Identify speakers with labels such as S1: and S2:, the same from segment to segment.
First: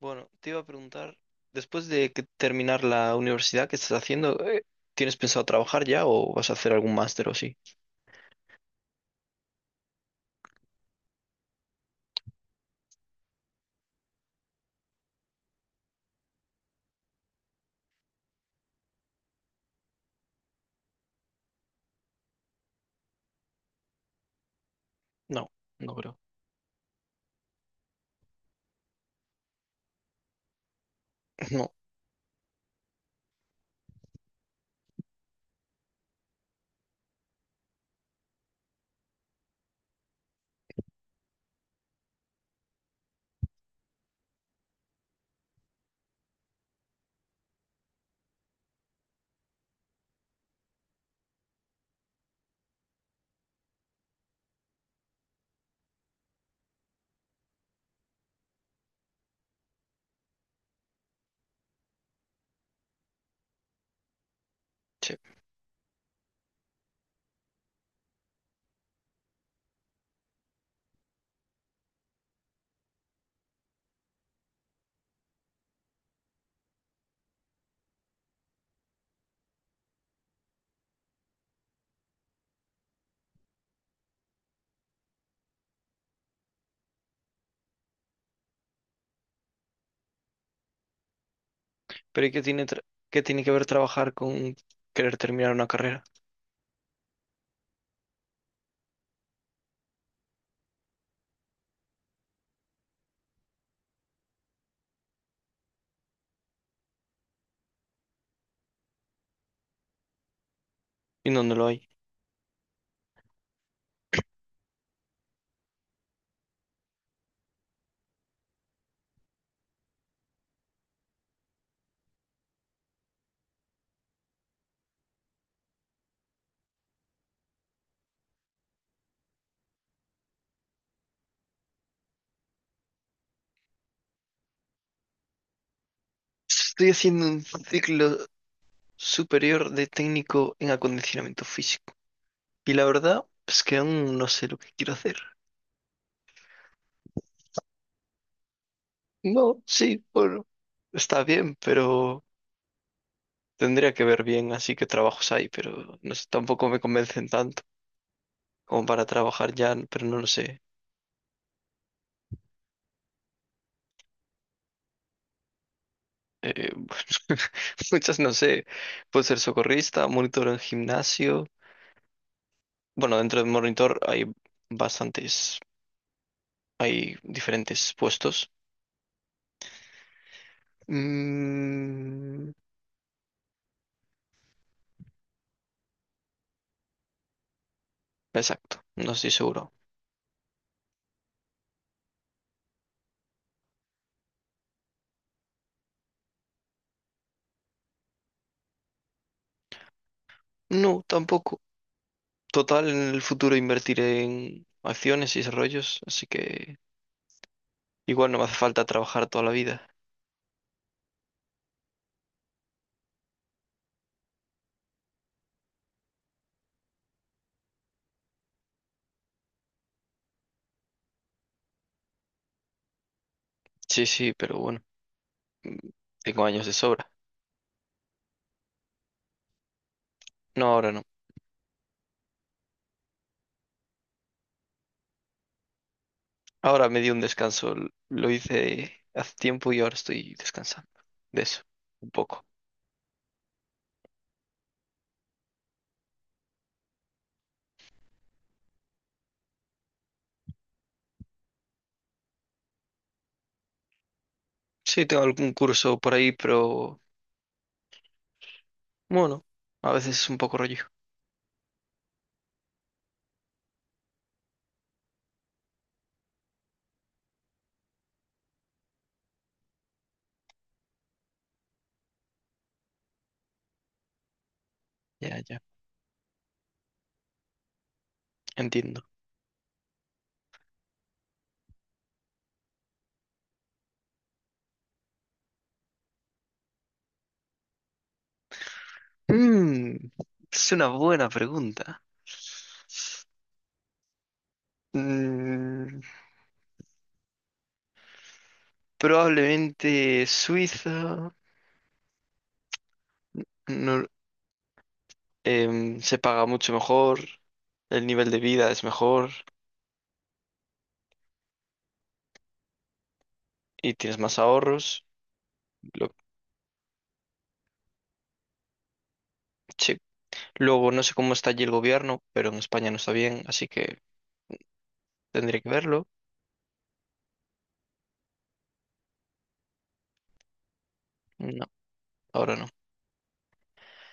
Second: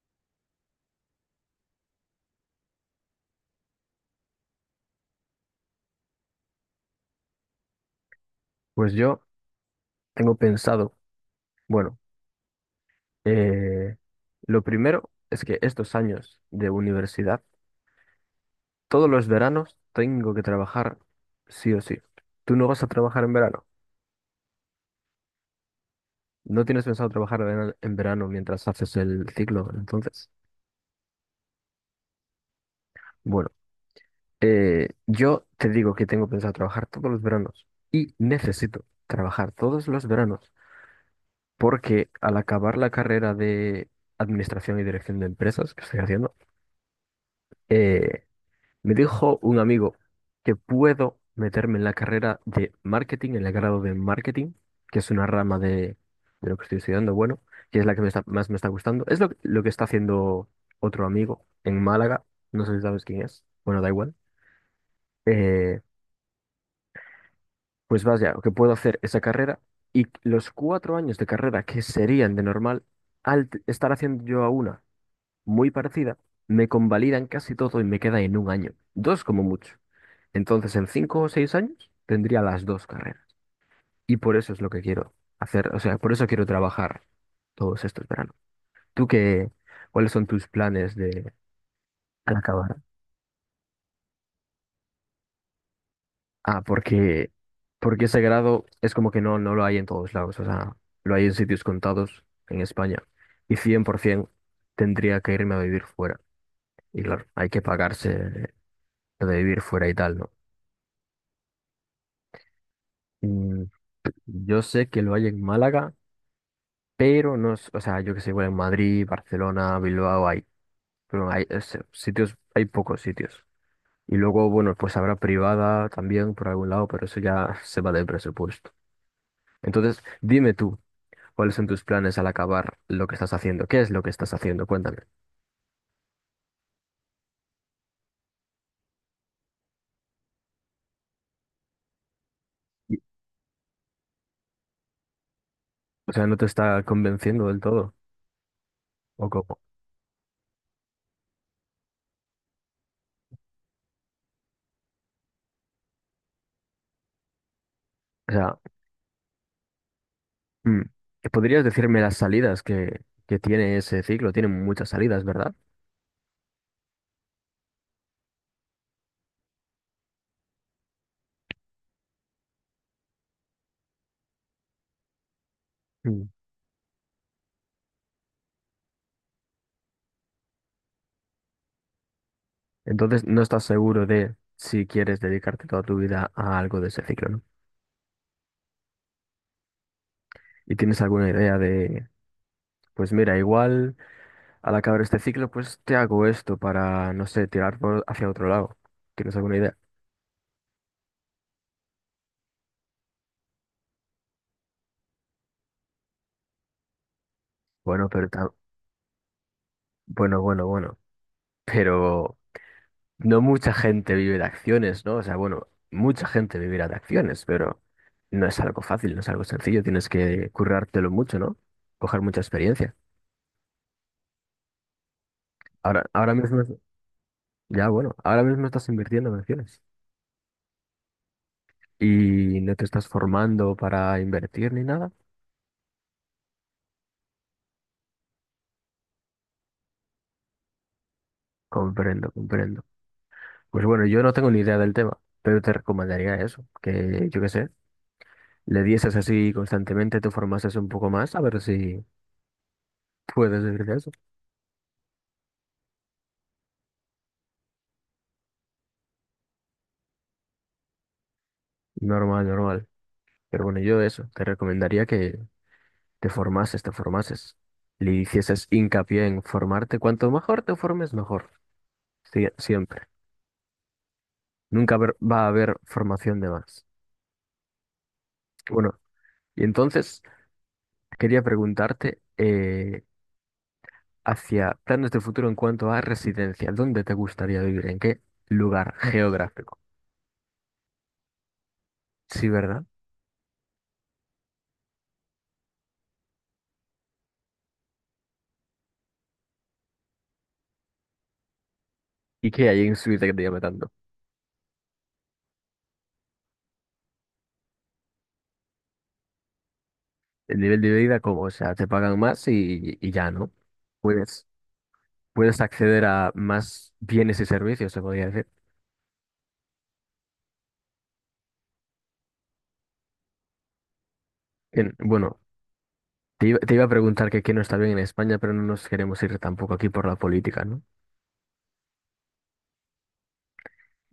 S1: Bueno, te iba a preguntar, después de que terminar la universidad ¿qué estás haciendo? ¿Tienes pensado trabajar ya o vas a hacer algún máster o sí?
S2: Pues yo tengo pensado, bueno, eh, lo primero es que estos años de universidad, todos los veranos tengo que trabajar sí o sí. Tú no vas a trabajar en verano.
S1: No, no creo.
S2: No tienes pensado trabajar en verano mientras haces el ciclo, entonces.
S1: No,
S2: Bueno, yo te digo que tengo pensado trabajar todos los veranos y necesito trabajar todos los veranos porque al acabar la carrera de Administración y Dirección de Empresas que estoy haciendo, eh, me dijo un amigo que puedo meterme en la carrera de marketing, en el grado de marketing, que es una rama de lo que estoy estudiando, bueno, que es la que más me está gustando. Es lo que está haciendo otro amigo en Málaga, no sé si sabes quién es, bueno, da igual.
S1: sí.
S2: Eh, pues vaya, que puedo hacer esa carrera y los 4 años de carrera que serían de normal, estar haciendo yo a una muy parecida, me convalidan casi todo y me queda en un año, dos como mucho. Entonces, en 5 o 6 años tendría las dos carreras. Y por eso es lo que quiero hacer, o sea, por eso quiero trabajar todos estos veranos. ¿Tú qué, cuáles son tus planes de
S1: Pero ¿y
S2: al acabar?
S1: qué tiene que ver trabajar con querer terminar una carrera?
S2: Ah, porque ese grado es como que no, no lo hay en todos lados, o sea, lo hay en sitios contados en España. Y 100% tendría que irme a vivir fuera. Y claro, hay que pagarse lo de vivir fuera y tal, ¿no?
S1: ¿Y dónde lo hay?
S2: Mm, yo sé que lo hay en Málaga, pero no, o sea, yo que sé, igual en Madrid, Barcelona, Bilbao hay, pero hay sitios, hay pocos sitios. Y luego, bueno, pues habrá privada también por algún lado, pero eso ya se va del presupuesto. Entonces, dime tú, ¿cuáles son tus planes al acabar lo que estás haciendo? ¿Qué es lo que estás haciendo? Cuéntame.
S1: Estoy haciendo un ciclo superior de técnico en acondicionamiento físico. Y la
S2: Y-
S1: verdad es que aún no sé lo que quiero hacer.
S2: O sea, ¿no te está convenciendo del todo? ¿O cómo?
S1: No, sí, bueno, está bien, pero. Tendría que ver bien así que trabajos hay, pero no sé, tampoco me convencen tanto
S2: O sea,
S1: como para trabajar ya, pero no lo sé.
S2: mm, ¿podrías decirme las salidas que tiene ese ciclo? Tiene muchas salidas, ¿verdad?
S1: Eh, Muchas no sé. Puede ser socorrista, monitor en gimnasio. Bueno, dentro de monitor hay bastantes, hay diferentes puestos. Mm,
S2: Entonces no estás seguro de si quieres dedicarte toda tu vida a algo de ese ciclo, ¿no?
S1: exacto, no estoy seguro.
S2: Y tienes alguna idea de, pues mira, igual al acabar este ciclo, pues te hago esto para, no sé, tirar por hacia otro lado. ¿Tienes alguna idea?
S1: No, tampoco. Total, en el futuro invertiré en acciones y desarrollos, así que
S2: Bueno, pero
S1: igual no me hace falta trabajar toda la vida.
S2: bueno, bueno, bueno. Pero no mucha gente vive de acciones, ¿no? O sea, bueno, mucha gente vivirá de acciones, pero no es algo fácil, no es algo sencillo. Tienes que currártelo mucho, ¿no? Coger mucha experiencia.
S1: Sí, sí, pero bueno.
S2: Ahora, ahora
S1: Tengo
S2: mismo,
S1: años de sobra.
S2: ya bueno, ahora mismo estás invirtiendo en acciones.
S1: No, ahora no.
S2: Y no te estás formando para invertir ni nada.
S1: Ahora me di un descanso. Lo hice hace tiempo y ahora estoy descansando de eso, un
S2: Comprendo,
S1: poco.
S2: comprendo. Pues bueno, yo no tengo ni idea del tema, pero te recomendaría eso, que yo qué sé, le dieses así constantemente, te formases un poco más, a ver si puedes vivir de eso.
S1: Sí, tengo algún curso por ahí, pero bueno, a veces es un poco rollo.
S2: Normal, normal. Pero bueno, yo eso, te recomendaría que te formases, te formases. Le hicieses hincapié en formarte. Cuanto mejor te formes, mejor. Siempre. Nunca
S1: Ya,
S2: va a
S1: ya,
S2: haber formación de más. Bueno,
S1: entiendo.
S2: y entonces quería preguntarte, hacia planes de futuro en cuanto a residencia. ¿Dónde te gustaría vivir? ¿En qué lugar geográfico?
S1: Mm, es una buena pregunta.
S2: Sí, ¿verdad?
S1: Mm, Probablemente Suiza.
S2: ¿Y qué hay en Suiza que te llame tanto?
S1: no- Se paga mucho mejor, el nivel de vida es mejor
S2: El nivel de vida, ¿cómo? O sea, te pagan más y ya, ¿no?
S1: y tienes más
S2: Puedes,
S1: ahorros.
S2: puedes acceder
S1: Lo,
S2: a más bienes y servicios, se podría decir.
S1: sí, luego no sé cómo está allí el gobierno, pero en España no está bien, así que
S2: Bien, bueno,
S1: tendría que verlo.
S2: te iba a preguntar que qué no está bien en España, pero no nos queremos ir tampoco aquí por la política, ¿no?
S1: No, ahora no.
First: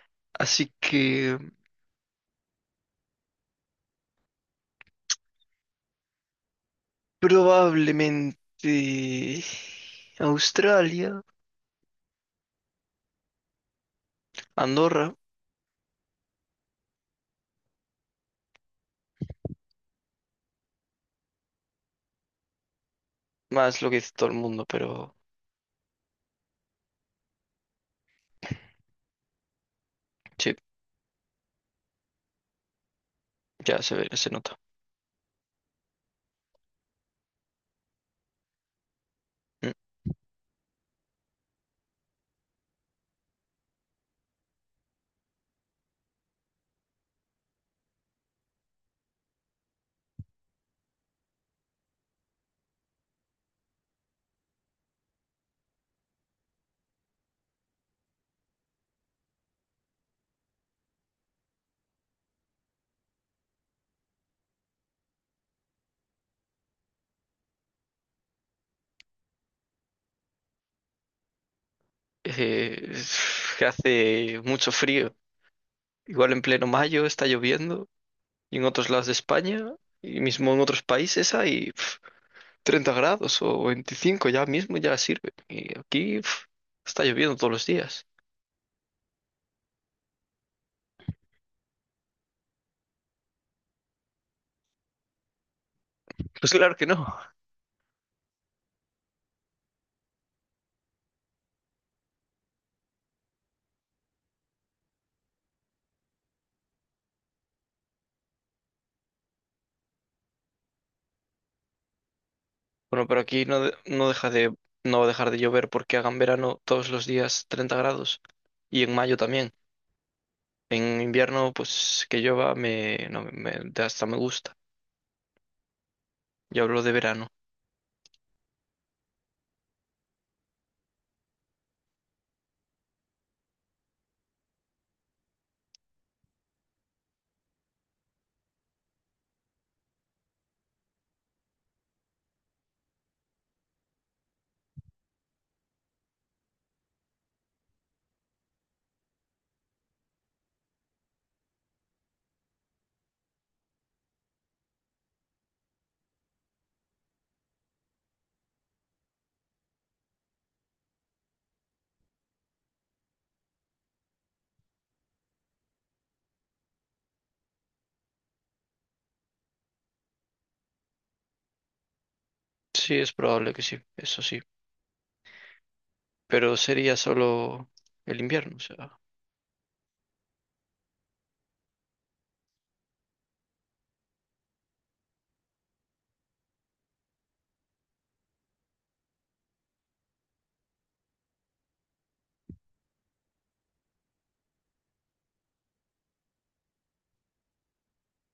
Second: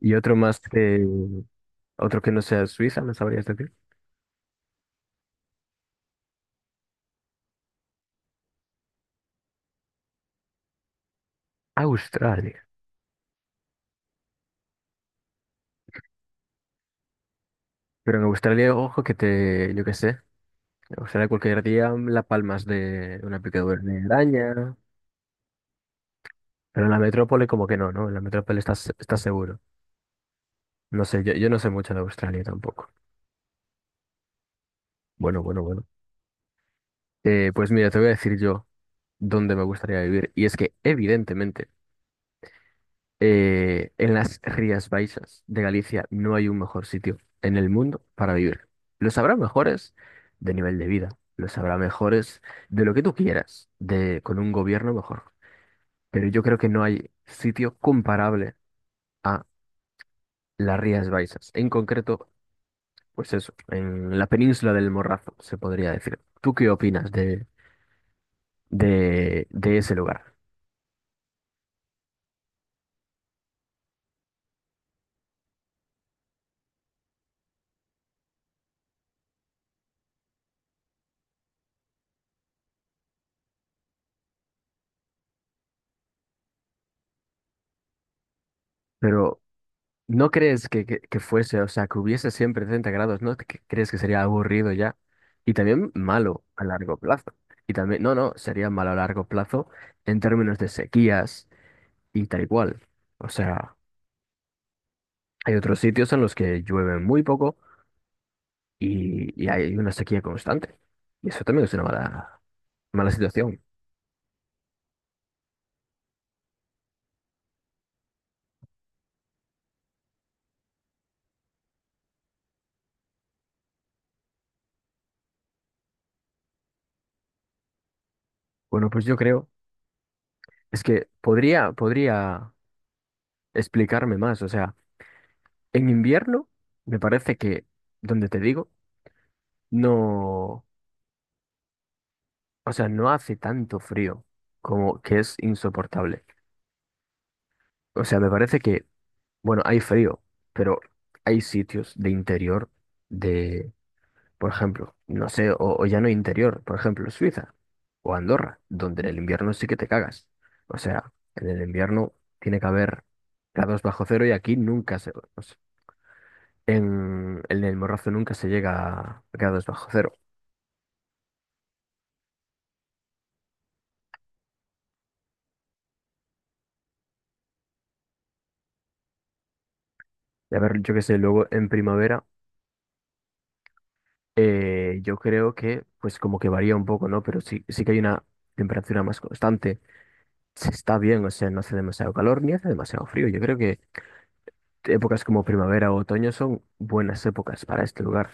S2: Y
S1: Así que
S2: otro que no sea Suiza, ¿me sabrías decir?
S1: probablemente Australia,
S2: Australia.
S1: Andorra,
S2: Pero en Australia, ojo que te, yo qué sé. O sea, cualquier día las palmas de una picadura
S1: más lo que
S2: de
S1: dice todo el mundo,
S2: araña.
S1: pero
S2: Pero en la metrópole como que no, ¿no? En la metrópole estás seguro.
S1: sí,
S2: No sé, yo no sé mucho de Australia tampoco.
S1: ya se ve, se nota.
S2: Bueno, bueno, bueno. Pues mira, te voy a decir yo dónde me
S1: Mm.
S2: gustaría vivir. Y es que, evidentemente, en las Rías Baixas de Galicia no hay un mejor sitio en el mundo para vivir. Los habrá mejores de nivel de vida. Los habrá mejores de lo que tú quieras, de, con un gobierno mejor. Pero yo creo que no hay sitio comparable a las Rías Baixas. En concreto, pues eso, en la península del Morrazo, se podría decir. ¿Tú qué opinas de ese lugar?
S1: Eh, que hace mucho frío. Igual en pleno mayo está lloviendo y en otros lados de España y mismo en otros países hay. 30 grados o 25 ya mismo ya sirve. Y aquí uf, está lloviendo todos los días.
S2: Pero, ¿no crees que fuese, o sea, que hubiese siempre 30 grados, ¿no? ¿Que crees que sería aburrido ya? Y también malo
S1: Pues
S2: a
S1: claro que
S2: largo
S1: no.
S2: plazo. Y también, no, no, sería malo a largo plazo en términos de sequías y tal y cual. O sea, hay otros sitios en los que llueve muy poco y hay una sequía constante. Y eso también es una mala,
S1: Bueno,
S2: mala
S1: pero aquí no,
S2: situación.
S1: no deja de, no va a dejar de llover porque hagan verano todos los días 30 grados y en mayo también. En invierno, pues que llueva me, no, me, hasta me gusta. Yo hablo de verano.
S2: Bueno, pues yo creo, es que podría explicarme más. O sea, en invierno me parece que, donde te digo, no, o sea, no hace tanto frío como que es insoportable. O sea, me parece que, bueno, hay frío, pero hay sitios de interior. Por ejemplo, no sé, o ya no interior, por ejemplo, Suiza o Andorra, donde en el invierno sí que te cagas. O sea, en el invierno tiene que haber grados bajo cero y aquí nunca se... o sea, en el Morrazo nunca se llega a grados bajo cero.
S1: Sí, es probable que sí, eso sí. Pero sería solo el invierno, o sea.
S2: Y a ver, yo qué sé, luego en primavera yo creo que pues como que varía un poco, ¿no? Pero sí, sí que hay una temperatura más constante. Se está bien, o sea, no hace demasiado calor ni hace demasiado frío. Yo creo épocas como primavera o otoño son buenas épocas para este lugar.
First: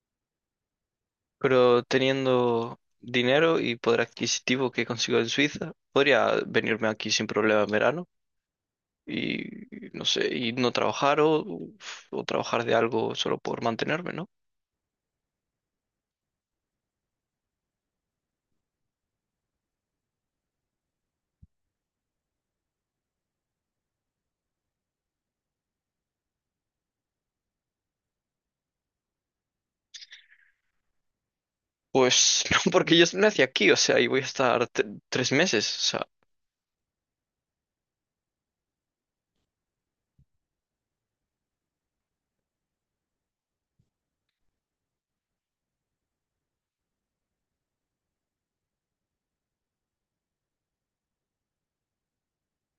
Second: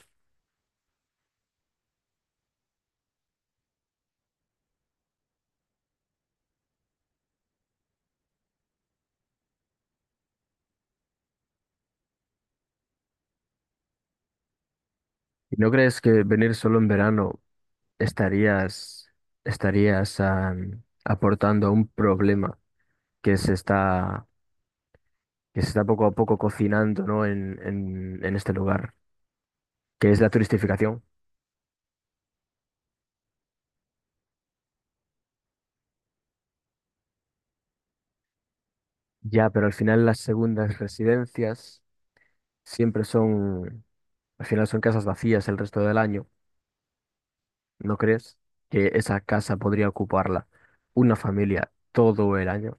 S1: Pero teniendo dinero y poder adquisitivo que consigo en Suiza, podría venirme aquí sin problema en verano y no sé, y no trabajar o, trabajar de algo solo por mantenerme, ¿no?
S2: ¿Y no crees que venir solo en verano estarías, estarías aportando a un problema que se está, que se está poco a poco cocinando, ¿no? en este lugar, que es la turistificación?
S1: Pues no, porque yo nací aquí, o sea, y voy a estar 3 meses, o sea.
S2: Ya, pero al final las segundas residencias siempre son, al final son casas vacías el resto del año. ¿No crees que esa casa podría ocuparla una familia todo el año?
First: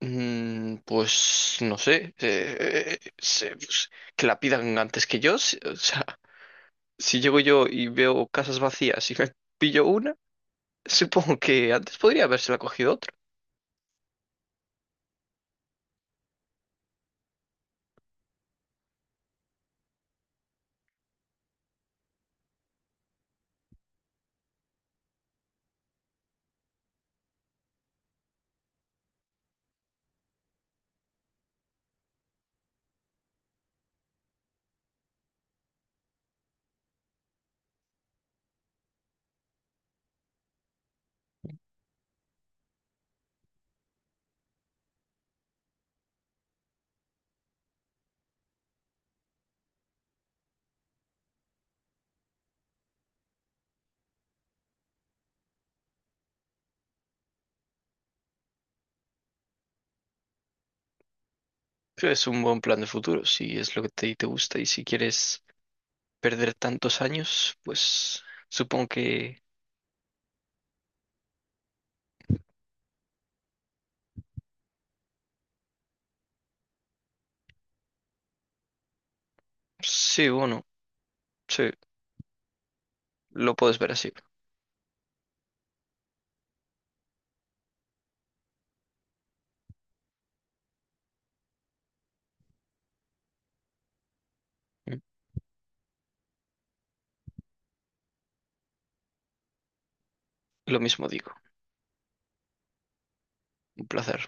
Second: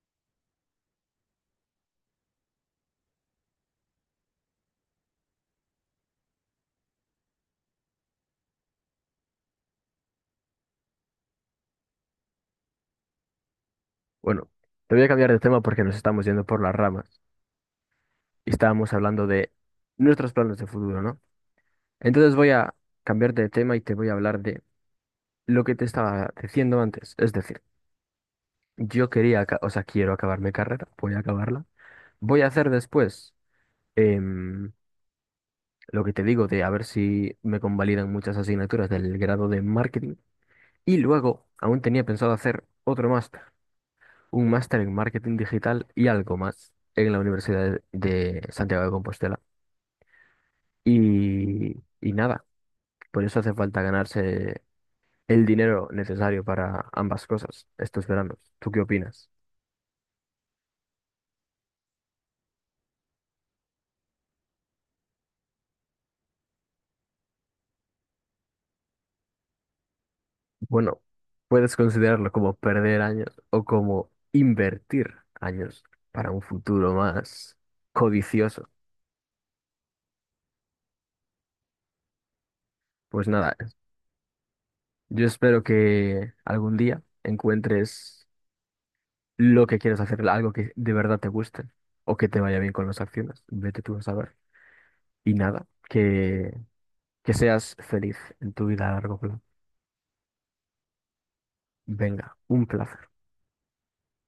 S1: Pues no sé, pues, que la pidan antes que yo, o sea, si llego yo y veo casas vacías y me pillo una, supongo que antes podría habérsela cogido otro.
S2: Bueno, te voy a cambiar de tema porque nos estamos yendo por las ramas y estábamos hablando de nuestros planes de futuro, ¿no? Entonces voy a cambiar de tema y te voy a hablar de lo que te estaba diciendo antes. Es decir, yo quería, o sea, quiero acabar mi carrera, voy a acabarla. Voy a hacer después em, lo que te digo de a ver si me convalidan muchas asignaturas del grado de marketing. Y luego, aún tenía pensado hacer otro máster, un máster en marketing digital y algo más en la Universidad de Santiago de Compostela. Y, y nada, por eso hace falta ganarse el dinero necesario para ambas cosas estos veranos. ¿Tú qué opinas?
S1: Creo que es un buen plan de futuro, si es lo que te gusta y si quieres perder tantos años, pues supongo que.
S2: Bueno, puedes considerarlo como perder años o como invertir años para un futuro más codicioso.
S1: Sí, bueno, sí,
S2: Pues
S1: lo
S2: nada,
S1: puedes ver así.
S2: yo espero que algún día encuentres lo que quieres hacer, algo que de verdad te guste o que te vaya bien con las acciones. Vete tú a saber. Y nada, que seas feliz en tu vida a largo plazo.
S1: Lo mismo digo.
S2: Venga, un placer.
S1: Un placer.